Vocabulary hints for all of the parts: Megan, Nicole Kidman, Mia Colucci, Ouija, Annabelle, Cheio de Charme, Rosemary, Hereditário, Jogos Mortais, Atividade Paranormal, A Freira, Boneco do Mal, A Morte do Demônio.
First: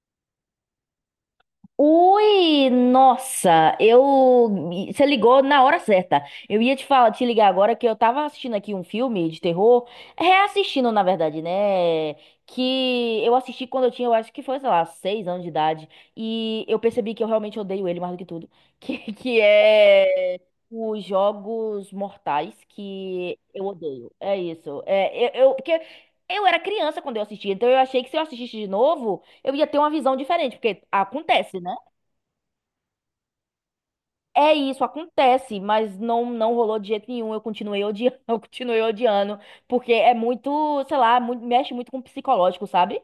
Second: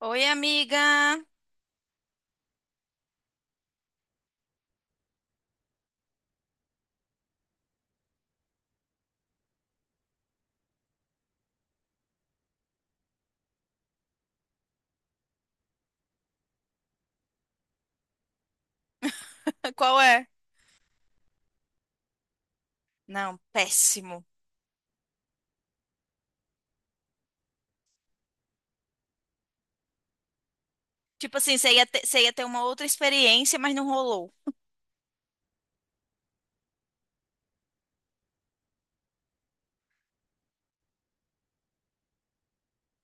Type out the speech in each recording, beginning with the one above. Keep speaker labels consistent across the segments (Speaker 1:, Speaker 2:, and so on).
Speaker 1: Oi, amiga.
Speaker 2: Ui, nossa, eu você ligou na hora certa. Eu ia te ligar agora que eu tava assistindo aqui um filme de terror, reassistindo na verdade, né? Que eu assisti quando eu tinha, eu acho que foi, sei lá, 6 anos de idade, e eu percebi que eu realmente odeio ele mais do que tudo, que
Speaker 1: Qual é?
Speaker 2: é os Jogos Mortais que
Speaker 1: Não,
Speaker 2: eu odeio.
Speaker 1: péssimo.
Speaker 2: É isso. É, eu porque eu era criança quando eu assisti, então eu achei que se eu assistisse de novo, eu ia ter uma visão diferente, porque
Speaker 1: Tipo assim,
Speaker 2: acontece,
Speaker 1: você
Speaker 2: né?
Speaker 1: ia ter, você ia ter uma outra experiência, mas não rolou.
Speaker 2: É isso, acontece, mas não rolou de jeito nenhum. Eu continuei odiando, eu continuei odiando, porque é muito, sei lá, mexe muito com o psicológico, sabe?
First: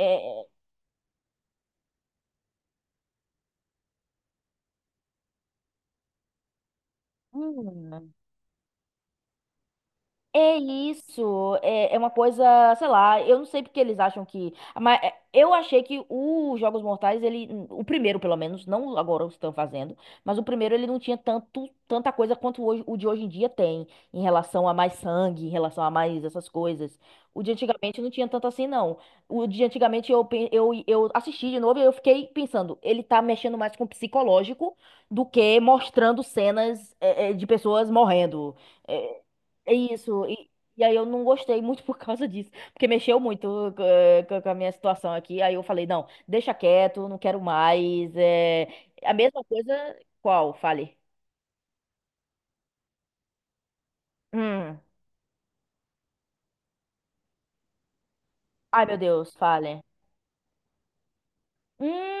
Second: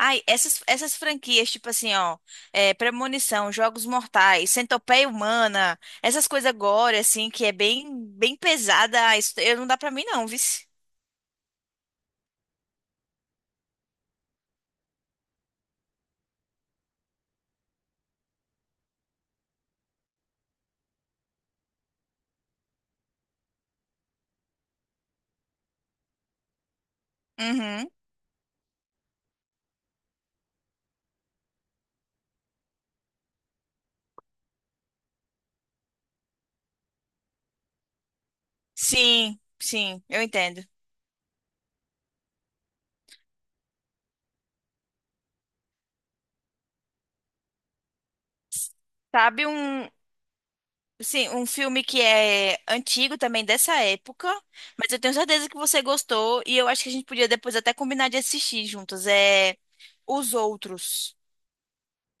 Speaker 1: Ai, essas franquias, tipo assim, ó, é, Premonição, Jogos Mortais, Centopeia Humana, essas coisas agora, assim, que é bem,
Speaker 2: hum.
Speaker 1: bem pesada, ah, não dá pra mim não,
Speaker 2: É
Speaker 1: vice.
Speaker 2: isso, é uma coisa, sei lá, eu não sei porque eles acham que, mas é, eu achei que os Jogos Mortais, ele, o primeiro pelo menos, não agora os estão fazendo, mas o primeiro ele não tinha tanta coisa quanto hoje, o de hoje em dia tem, em relação a mais sangue, em relação a mais essas coisas. O de
Speaker 1: Uhum.
Speaker 2: antigamente não tinha tanto assim, não. O de antigamente eu assisti de novo e eu fiquei pensando, ele tá mexendo mais com o psicológico do que mostrando cenas, de pessoas morrendo. É,
Speaker 1: Sim,
Speaker 2: é
Speaker 1: sim, eu
Speaker 2: isso. E,
Speaker 1: entendo.
Speaker 2: e aí eu não gostei muito por causa disso, porque mexeu muito com a minha situação aqui. Aí eu falei, não, deixa quieto, não quero mais. É. A mesma
Speaker 1: Sabe
Speaker 2: coisa,
Speaker 1: um,
Speaker 2: qual? Fale.
Speaker 1: sim, um filme que é antigo também dessa época,
Speaker 2: Hum.
Speaker 1: mas eu tenho certeza que você gostou e eu acho que a gente podia depois até combinar de assistir
Speaker 2: Ai, meu
Speaker 1: juntos.
Speaker 2: Deus,
Speaker 1: É
Speaker 2: fale.
Speaker 1: Os Outros.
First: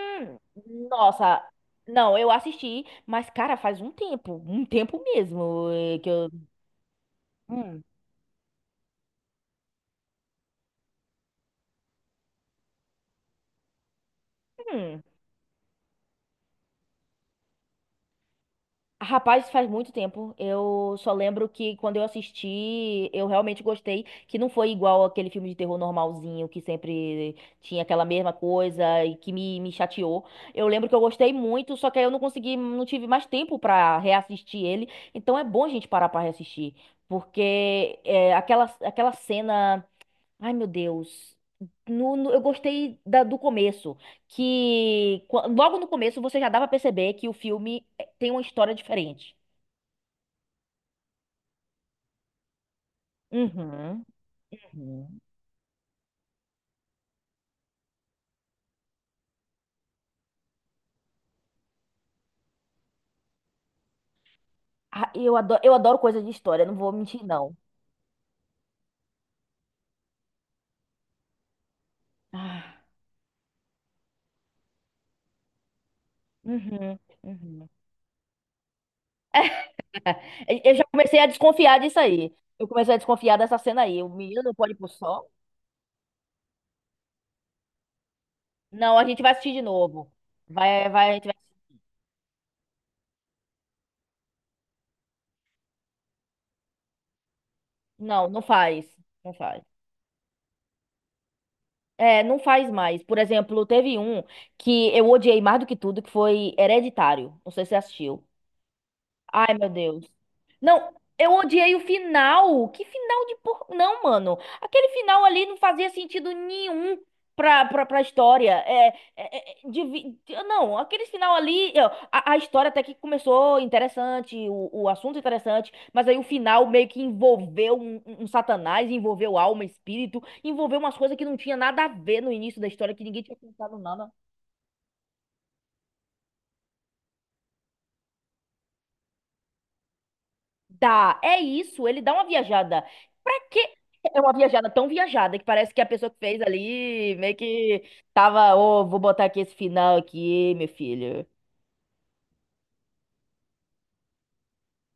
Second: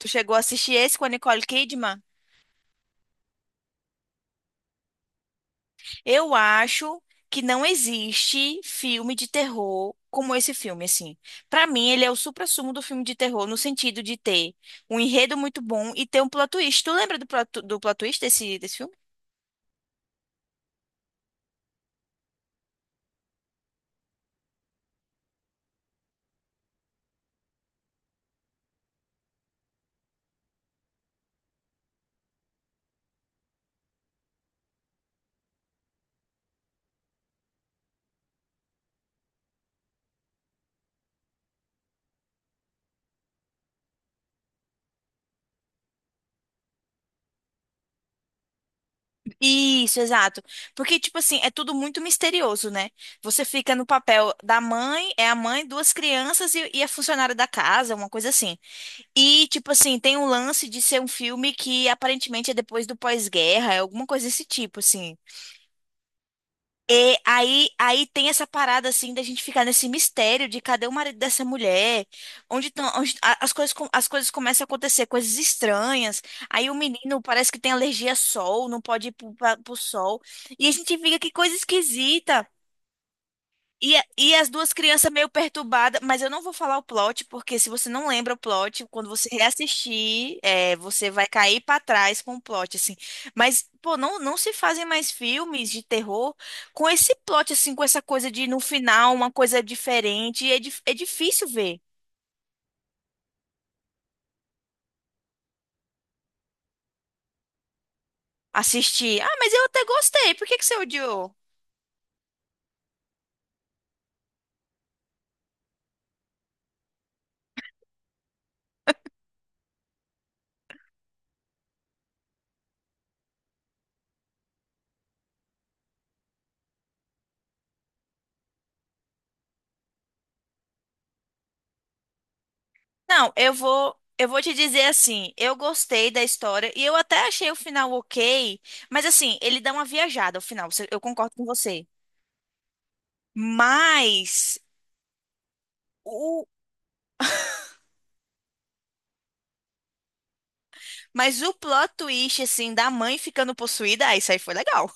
Speaker 1: Tu chegou a assistir esse com a Nicole
Speaker 2: nossa.
Speaker 1: Kidman?
Speaker 2: Não, eu assisti, mas, cara, faz um tempo mesmo que eu.
Speaker 1: Eu acho que não
Speaker 2: Hum.
Speaker 1: existe filme de terror como esse filme, assim. Pra mim, ele é o suprassumo do filme de terror no sentido de ter um
Speaker 2: Hum.
Speaker 1: enredo muito bom e ter um plot twist. Tu lembra do plot twist desse, desse filme?
Speaker 2: Rapaz, faz muito tempo. Eu só lembro que quando eu assisti, eu realmente gostei, que não foi igual aquele filme de terror normalzinho, que sempre tinha aquela mesma coisa e que me chateou. Eu lembro que eu gostei muito, só que aí eu não consegui, não tive mais tempo pra reassistir ele. Então é bom a gente parar pra reassistir, porque é, aquela cena. Ai, meu Deus. Eu gostei do começo, que logo no começo você já dava pra perceber que o filme tem uma história diferente.
Speaker 1: Isso, exato. Porque, tipo assim, é tudo muito misterioso, né? Você fica no
Speaker 2: Uhum,
Speaker 1: papel da mãe,
Speaker 2: uhum.
Speaker 1: é a mãe, duas crianças e a funcionária da casa, uma coisa assim. E, tipo assim, tem um lance de ser um filme que aparentemente é depois do pós-guerra, é alguma coisa desse tipo,
Speaker 2: Ah,
Speaker 1: assim.
Speaker 2: eu adoro coisa de história, não vou
Speaker 1: E
Speaker 2: mentir, não.
Speaker 1: aí, aí tem essa parada assim da gente ficar nesse mistério de cadê o marido dessa mulher? Onde
Speaker 2: Ah,
Speaker 1: estão as coisas, as coisas começam a acontecer, coisas estranhas. Aí o
Speaker 2: uhum,
Speaker 1: menino parece que
Speaker 2: uhum.
Speaker 1: tem alergia a sol, não pode ir pro sol.
Speaker 2: Eu
Speaker 1: E a
Speaker 2: eu já
Speaker 1: gente fica
Speaker 2: comecei a
Speaker 1: que coisa
Speaker 2: desconfiar disso aí.
Speaker 1: esquisita.
Speaker 2: Eu comecei a desconfiar dessa cena
Speaker 1: E,
Speaker 2: aí. O
Speaker 1: e
Speaker 2: menino
Speaker 1: as
Speaker 2: não
Speaker 1: duas
Speaker 2: pode ir pro
Speaker 1: crianças meio
Speaker 2: sol?
Speaker 1: perturbadas, mas eu não vou falar o plot, porque se você não lembra o plot,
Speaker 2: Não, a
Speaker 1: quando
Speaker 2: gente
Speaker 1: você
Speaker 2: vai assistir de novo.
Speaker 1: reassistir, é,
Speaker 2: Vai,
Speaker 1: você
Speaker 2: vai, a gente
Speaker 1: vai
Speaker 2: vai.
Speaker 1: cair pra trás com o plot, assim. Mas, pô, não se fazem mais filmes de terror com esse plot, assim, com essa
Speaker 2: Não,
Speaker 1: coisa
Speaker 2: não
Speaker 1: de no
Speaker 2: faz.
Speaker 1: final uma
Speaker 2: Não
Speaker 1: coisa
Speaker 2: faz.
Speaker 1: diferente. É, é difícil ver,
Speaker 2: É, não faz mais. Por exemplo, teve um que eu odiei mais do que tudo, que foi Hereditário. Não sei se você assistiu.
Speaker 1: assistir. Ah, mas
Speaker 2: Ai,
Speaker 1: eu
Speaker 2: meu
Speaker 1: até
Speaker 2: Deus.
Speaker 1: gostei, por que que você
Speaker 2: Não, eu
Speaker 1: odiou?
Speaker 2: odiei o final. Que final de por. Não, mano. Aquele final ali não fazia sentido nenhum pra história. É, é, devi- Não, aquele final ali. Ó, a história até que começou interessante, o assunto interessante, mas aí o final meio que envolveu um satanás, envolveu alma, espírito, envolveu umas coisas que não tinha nada a ver no início da história, que ninguém
Speaker 1: Não,
Speaker 2: tinha
Speaker 1: eu
Speaker 2: pensado
Speaker 1: vou,
Speaker 2: nada.
Speaker 1: eu vou te dizer assim, eu gostei da história e eu até achei o final ok, mas assim, ele dá uma viajada ao final, eu
Speaker 2: Dá,
Speaker 1: concordo
Speaker 2: é
Speaker 1: com você.
Speaker 2: isso, ele dá uma viajada. Pra quê? É uma
Speaker 1: Mas
Speaker 2: viajada tão viajada que parece que a pessoa que fez
Speaker 1: o,
Speaker 2: ali meio que tava, ô, vou botar aqui esse final aqui, meu filho.
Speaker 1: mas o plot twist assim da mãe ficando possuída, ah, isso aí foi legal.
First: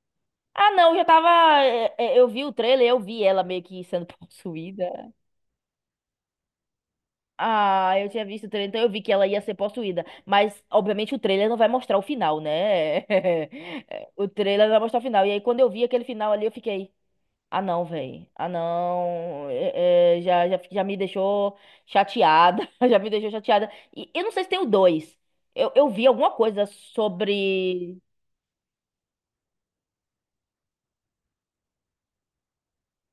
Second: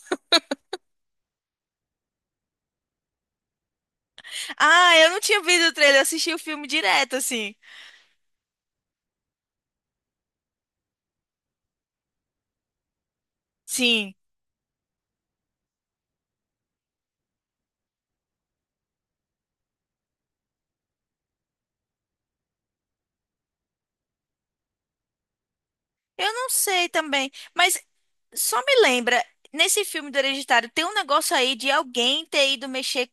Speaker 2: Ah, não, já tava. Eu vi o trailer, eu vi ela meio que sendo possuída.
Speaker 1: Ah, eu não tinha visto o trailer, eu assisti o filme direto assim.
Speaker 2: Ah, eu tinha visto o trailer, então eu vi que ela ia ser possuída. Mas, obviamente, o trailer não vai mostrar o final, né?
Speaker 1: Sim.
Speaker 2: O trailer não vai mostrar o final. E aí, quando eu vi aquele final ali, eu fiquei. Ah, não, velho. Ah, não. Já me deixou chateada. Já me deixou chateada. E eu não sei se tem o dois. Eu vi alguma
Speaker 1: Eu não
Speaker 2: coisa
Speaker 1: sei também, mas
Speaker 2: sobre.
Speaker 1: só me lembra, nesse filme do Hereditário, tem um negócio aí de alguém ter ido mexer,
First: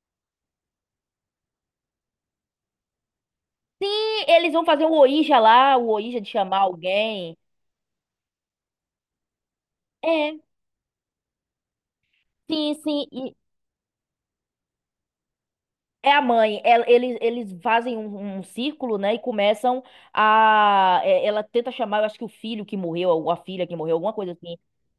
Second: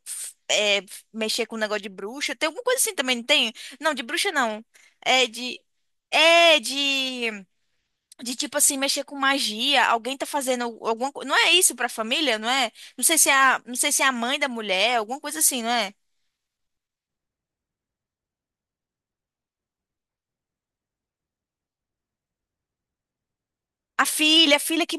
Speaker 1: é, mexer com um negócio de bruxa. Tem alguma coisa assim também, não tem? Não, de
Speaker 2: E
Speaker 1: bruxa
Speaker 2: eles vão
Speaker 1: não.
Speaker 2: fazer o
Speaker 1: É
Speaker 2: Ouija
Speaker 1: de.
Speaker 2: lá, o Ouija de
Speaker 1: É
Speaker 2: chamar alguém.
Speaker 1: de tipo assim, mexer com magia. Alguém tá
Speaker 2: É,
Speaker 1: fazendo alguma coisa. Não é isso pra família, não é?
Speaker 2: sim,
Speaker 1: Não
Speaker 2: sim.
Speaker 1: sei se é
Speaker 2: E
Speaker 1: a, não sei se é a mãe da mulher, alguma coisa assim, não é?
Speaker 2: é a mãe. Eles fazem um círculo, né? E ela tenta chamar, eu acho que o filho que morreu, ou a filha que morreu, alguma coisa assim.
Speaker 1: A filha que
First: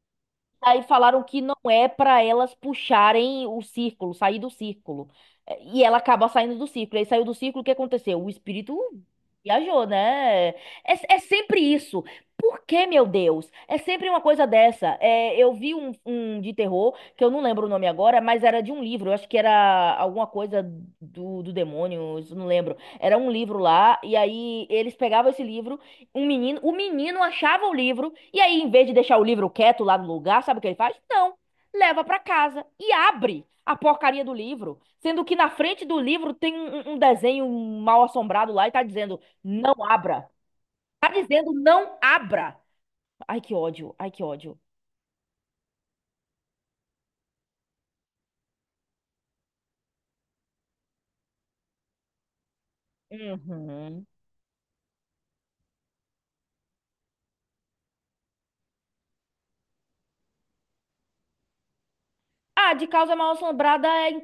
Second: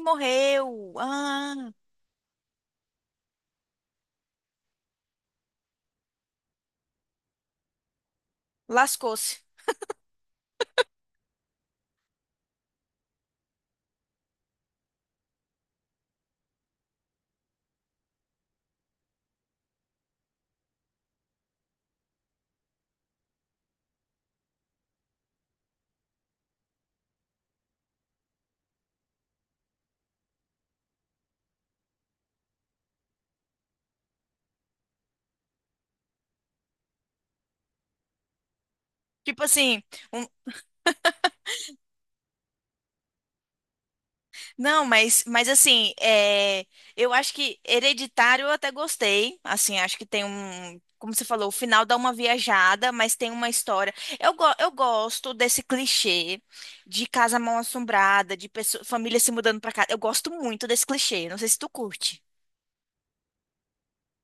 Speaker 2: Aí
Speaker 1: morreu.
Speaker 2: falaram que não
Speaker 1: Ah,
Speaker 2: é pra elas puxarem o círculo, sair do círculo. E ela acaba saindo do círculo. Aí saiu do círculo, o que aconteceu? O espírito
Speaker 1: lascou-se.
Speaker 2: viajou, né? É, é sempre isso. Por que, meu Deus? É sempre uma coisa dessa. É, eu vi um de terror, que eu não lembro o nome agora, mas era de um livro. Eu acho que era alguma coisa do demônio, isso eu não lembro. Era um livro lá, e aí eles pegavam esse livro. Um menino, o menino achava o livro e aí, em vez de deixar o livro quieto lá no lugar, sabe o que ele faz? Não. Leva pra casa e abre a porcaria do livro, sendo que na frente do livro tem um desenho mal assombrado lá e tá dizendo:
Speaker 1: Tipo
Speaker 2: "Não
Speaker 1: assim, um,
Speaker 2: abra". Tá dizendo: "Não abra". Ai, que ódio. Ai, que ódio.
Speaker 1: não, mas assim, é, eu acho que Hereditário eu até gostei. Assim, acho que tem um. Como você falou, o final dá uma viajada, mas tem uma história.
Speaker 2: Uhum.
Speaker 1: Eu, eu gosto desse clichê de casa mal-assombrada, de pessoa, família se mudando pra casa. Eu gosto muito desse clichê. Não sei se tu curte.
Speaker 2: Ah, de causa mal assombrada é,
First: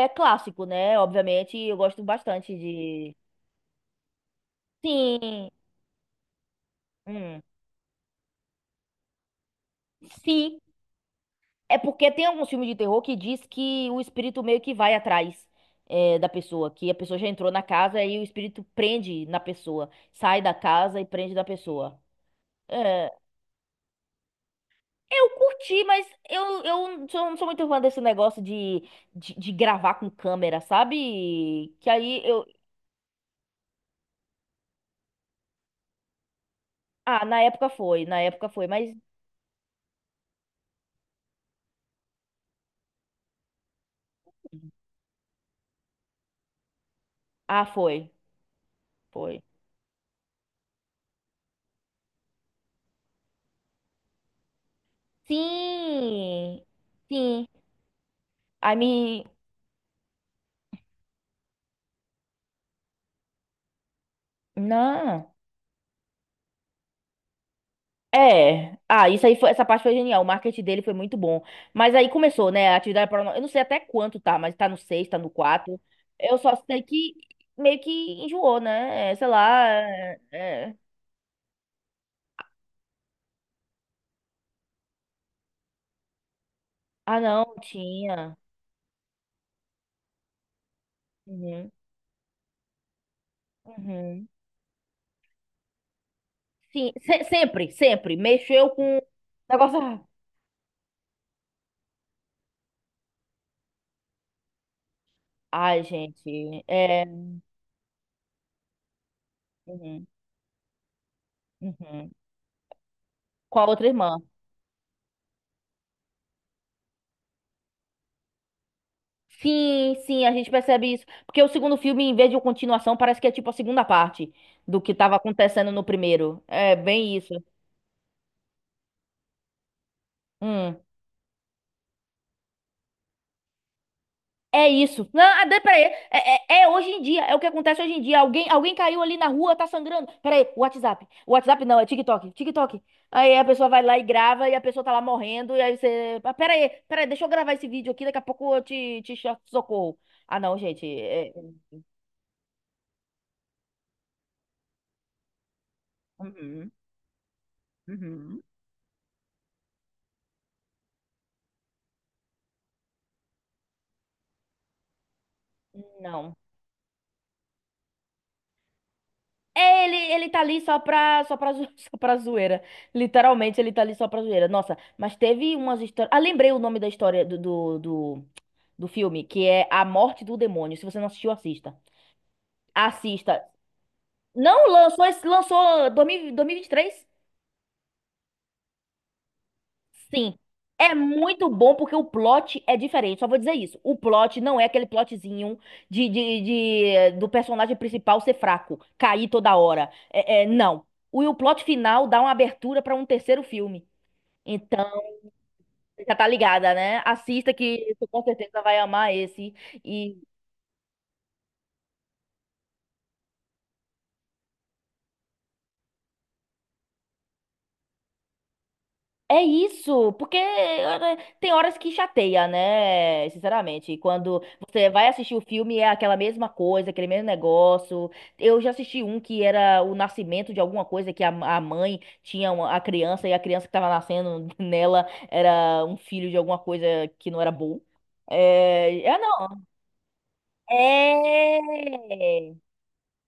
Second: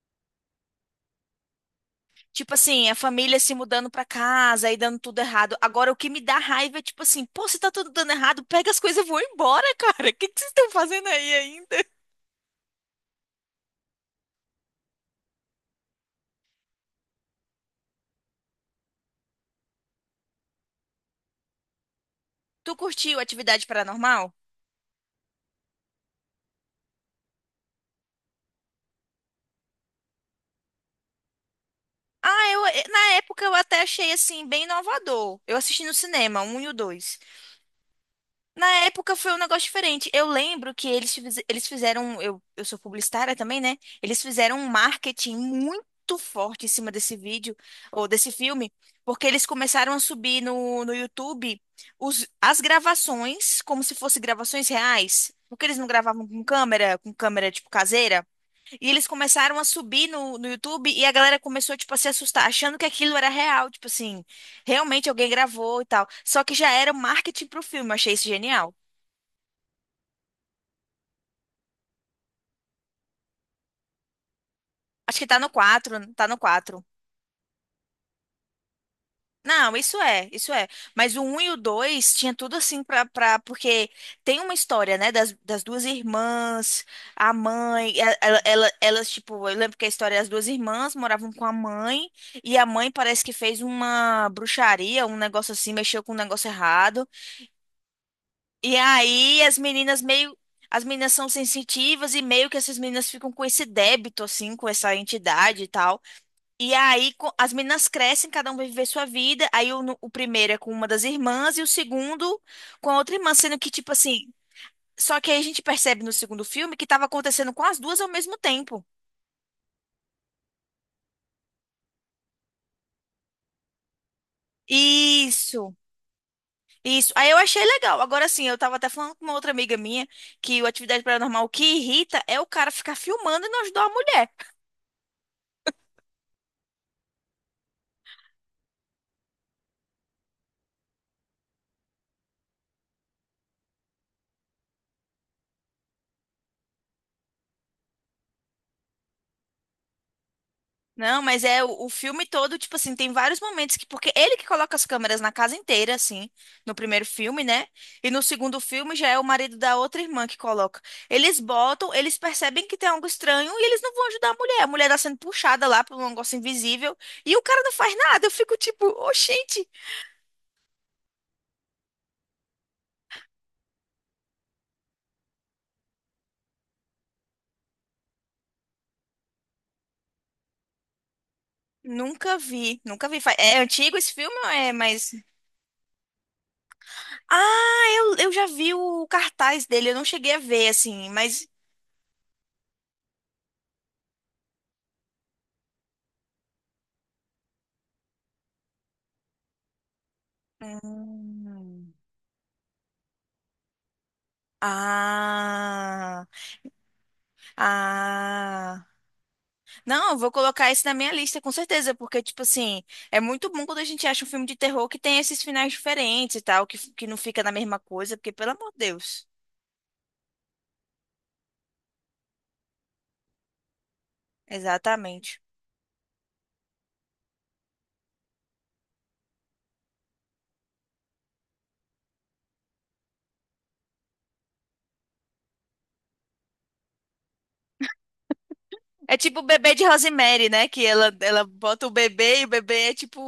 Speaker 2: é, é clássico, né? Obviamente, eu gosto
Speaker 1: Tipo
Speaker 2: bastante
Speaker 1: assim, a
Speaker 2: de.
Speaker 1: família se mudando pra casa e dando tudo
Speaker 2: Sim.
Speaker 1: errado. Agora, o que me dá raiva é tipo assim,
Speaker 2: Hum.
Speaker 1: pô, se tá tudo dando errado, pega as coisas e vou embora, cara. O que que vocês
Speaker 2: Sim.
Speaker 1: estão fazendo aí
Speaker 2: É
Speaker 1: ainda?
Speaker 2: porque tem alguns filmes de terror que diz que o espírito meio que vai atrás da pessoa, que a pessoa já entrou na casa e o espírito prende na pessoa, sai da casa e prende da pessoa.
Speaker 1: Tu
Speaker 2: É,
Speaker 1: curtiu Atividade Paranormal?
Speaker 2: eu curti, mas eu não sou muito fã desse negócio de gravar com câmera, sabe? Que aí eu.
Speaker 1: Ah, na época eu até achei assim bem inovador. Eu assisti no cinema, um e o dois.
Speaker 2: Ah, na época foi,
Speaker 1: Na
Speaker 2: mas.
Speaker 1: época foi um negócio diferente. Eu lembro que eles fizeram, eu sou publicitária também, né? Eles fizeram um marketing muito forte em cima desse vídeo
Speaker 2: Ah,
Speaker 1: ou
Speaker 2: foi,
Speaker 1: desse filme, porque
Speaker 2: foi.
Speaker 1: eles começaram a subir no YouTube as gravações como se fossem gravações reais. Porque eles não gravavam
Speaker 2: Sim,
Speaker 1: com
Speaker 2: sim.
Speaker 1: câmera tipo caseira.
Speaker 2: Aí
Speaker 1: E eles
Speaker 2: me.
Speaker 1: começaram a subir no YouTube e a galera começou, tipo, a se assustar, achando que aquilo era real, tipo assim, realmente alguém
Speaker 2: Não.
Speaker 1: gravou e tal. Só que já era marketing pro filme, eu achei isso genial.
Speaker 2: É. Ah, isso aí foi, essa parte foi genial. O marketing dele foi muito bom. Mas aí começou, né? A atividade paranormal. Eu não sei até quanto tá, mas tá no 6, tá
Speaker 1: Acho que
Speaker 2: no
Speaker 1: tá no
Speaker 2: 4.
Speaker 1: quatro, tá no
Speaker 2: Eu só sei
Speaker 1: quatro
Speaker 2: que meio que enjoou, né? É, sei lá.
Speaker 1: Não, isso é, isso é. Mas o um e o 2 tinha tudo assim pra... Porque tem uma história, né, das duas irmãs,
Speaker 2: Ah,
Speaker 1: a
Speaker 2: não,
Speaker 1: mãe,
Speaker 2: tinha.
Speaker 1: elas, tipo, eu lembro que a história é as duas irmãs moravam com a
Speaker 2: Uhum,
Speaker 1: mãe e a mãe parece que fez uma
Speaker 2: uhum.
Speaker 1: bruxaria, um negócio assim, mexeu com um negócio
Speaker 2: Sim,
Speaker 1: errado.
Speaker 2: sempre, sempre. Mexeu
Speaker 1: E
Speaker 2: com
Speaker 1: aí as meninas
Speaker 2: negócio.
Speaker 1: meio. As meninas são sensitivas e meio que essas meninas ficam com esse débito, assim, com essa entidade e
Speaker 2: Ai,
Speaker 1: tal.
Speaker 2: gente.
Speaker 1: E
Speaker 2: É.
Speaker 1: aí as meninas crescem, cada um vai viver sua vida. Aí o, no-
Speaker 2: Uhum,
Speaker 1: o primeiro é com uma das irmãs e o
Speaker 2: uhum.
Speaker 1: segundo com a outra irmã,
Speaker 2: Com
Speaker 1: sendo
Speaker 2: a
Speaker 1: que,
Speaker 2: outra
Speaker 1: tipo
Speaker 2: irmã.
Speaker 1: assim. Só que aí a gente percebe no segundo filme que estava acontecendo com as duas ao mesmo tempo.
Speaker 2: Sim, sim, a gente percebe isso. Porque o segundo filme, em vez de uma continuação, parece que é tipo a segunda parte do que estava acontecendo
Speaker 1: Isso,
Speaker 2: no primeiro. É
Speaker 1: isso.
Speaker 2: bem
Speaker 1: Aí
Speaker 2: isso.
Speaker 1: eu achei legal. Agora sim, eu tava até falando com uma outra amiga minha que o
Speaker 2: Hum.
Speaker 1: Atividade Paranormal o que irrita é o cara ficar filmando e não ajudar a mulher.
Speaker 2: É isso. Não, ah, peraí. É hoje em dia. É o que acontece hoje em dia. Alguém caiu ali na rua, tá sangrando. Peraí, WhatsApp. WhatsApp não, é TikTok. TikTok. Aí a pessoa vai lá e grava e a pessoa tá lá morrendo. E aí você. Ah, peraí, peraí, deixa eu gravar esse vídeo aqui. Daqui a pouco eu socorro. Ah, não, gente.
Speaker 1: Não, mas é o filme todo, tipo assim, tem vários momentos que, porque ele que coloca as câmeras na casa inteira, assim,
Speaker 2: Uhum,
Speaker 1: no primeiro filme, né? E no
Speaker 2: uhum.
Speaker 1: segundo filme já é o marido da outra irmã que coloca. Eles botam, eles percebem que tem algo estranho e eles não vão ajudar a mulher. A mulher tá sendo puxada lá por um negócio
Speaker 2: Não.
Speaker 1: invisível e o cara não faz nada. Eu fico tipo, oxente,
Speaker 2: É, ele tá ali só pra zoeira. Literalmente, ele tá ali só pra zoeira. Nossa, mas teve umas histórias. Ah, lembrei o nome da história do filme, que é A Morte do Demônio. Se você não assistiu, assista.
Speaker 1: nunca vi, nunca vi.
Speaker 2: Assista.
Speaker 1: É antigo esse filme ou
Speaker 2: Não,
Speaker 1: é
Speaker 2: lançou,
Speaker 1: mais.
Speaker 2: lançou 2023.
Speaker 1: Ah, eu já vi o cartaz dele, eu não cheguei
Speaker 2: Sim.
Speaker 1: a ver,
Speaker 2: É
Speaker 1: assim, mas.
Speaker 2: muito bom porque o plot é diferente. Só vou dizer isso. O plot não é aquele plotzinho de, de, do personagem principal ser fraco, cair toda hora. É, é, não. E o plot
Speaker 1: Hum.
Speaker 2: final dá uma abertura para um terceiro filme. Então, já
Speaker 1: Ah,
Speaker 2: tá ligada, né? Assista que você com certeza vai
Speaker 1: ah.
Speaker 2: amar esse.
Speaker 1: Não, eu vou colocar esse na minha lista, com certeza, porque, tipo assim, é muito bom quando a gente acha um filme de terror que tem esses finais diferentes e tal, que não fica na mesma coisa, porque, pelo amor de Deus.
Speaker 2: É isso, porque tem horas que chateia, né? Sinceramente, e quando você vai assistir
Speaker 1: Exatamente.
Speaker 2: o filme é aquela mesma coisa, aquele mesmo negócio. Eu já assisti um que era o nascimento de alguma coisa que a mãe tinha a criança e a criança que tava nascendo nela era um filho de alguma coisa que não era bom. É,
Speaker 1: É
Speaker 2: ah,
Speaker 1: tipo o
Speaker 2: não.
Speaker 1: bebê de Rosemary, né? Que ela bota o bebê e o
Speaker 2: É.
Speaker 1: bebê é tipo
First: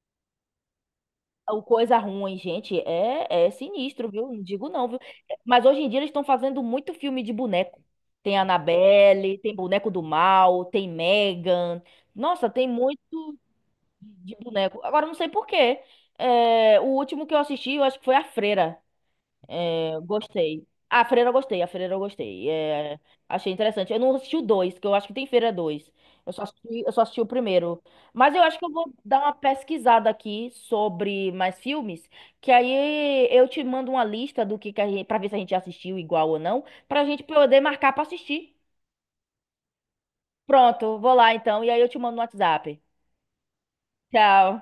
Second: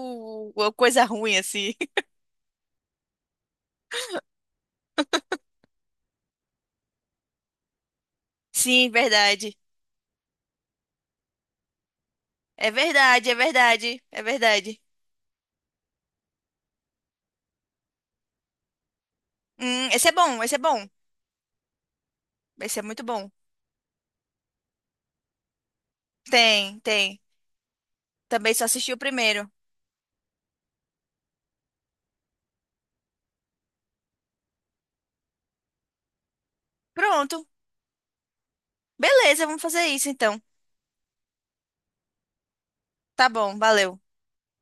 Speaker 1: uma coisa ruim,
Speaker 2: O
Speaker 1: assim.
Speaker 2: coisa ruim, gente, é sinistro, viu? Não digo não, viu? Mas hoje em dia eles estão fazendo muito filme de boneco. Tem
Speaker 1: Sim,
Speaker 2: Annabelle, tem
Speaker 1: verdade.
Speaker 2: Boneco do Mal, tem Megan. Nossa, tem muito
Speaker 1: É
Speaker 2: de
Speaker 1: verdade.
Speaker 2: boneco. Agora, eu não sei por quê. É, o último que eu assisti, eu acho que foi A Freira. É,
Speaker 1: Esse é
Speaker 2: gostei.
Speaker 1: bom.
Speaker 2: Ah, A Freira eu gostei, a Freira eu gostei.
Speaker 1: Esse é
Speaker 2: É,
Speaker 1: muito bom.
Speaker 2: achei interessante. Eu não assisti o dois, que eu acho que tem Freira dois. Eu só
Speaker 1: Tem,
Speaker 2: assisti, eu só
Speaker 1: tem.
Speaker 2: assisti o primeiro. Mas eu
Speaker 1: Também
Speaker 2: acho
Speaker 1: só
Speaker 2: que eu
Speaker 1: assisti
Speaker 2: vou
Speaker 1: o
Speaker 2: dar uma
Speaker 1: primeiro.
Speaker 2: pesquisada aqui sobre mais filmes, que aí eu te mando uma lista do que a gente, pra ver se a gente assistiu igual ou não, pra gente
Speaker 1: Pronto.
Speaker 2: poder marcar pra assistir.
Speaker 1: Beleza, vamos fazer isso então.
Speaker 2: Pronto, vou lá então, e aí eu te mando no WhatsApp.
Speaker 1: Tá bom, valeu.
Speaker 2: Tchau.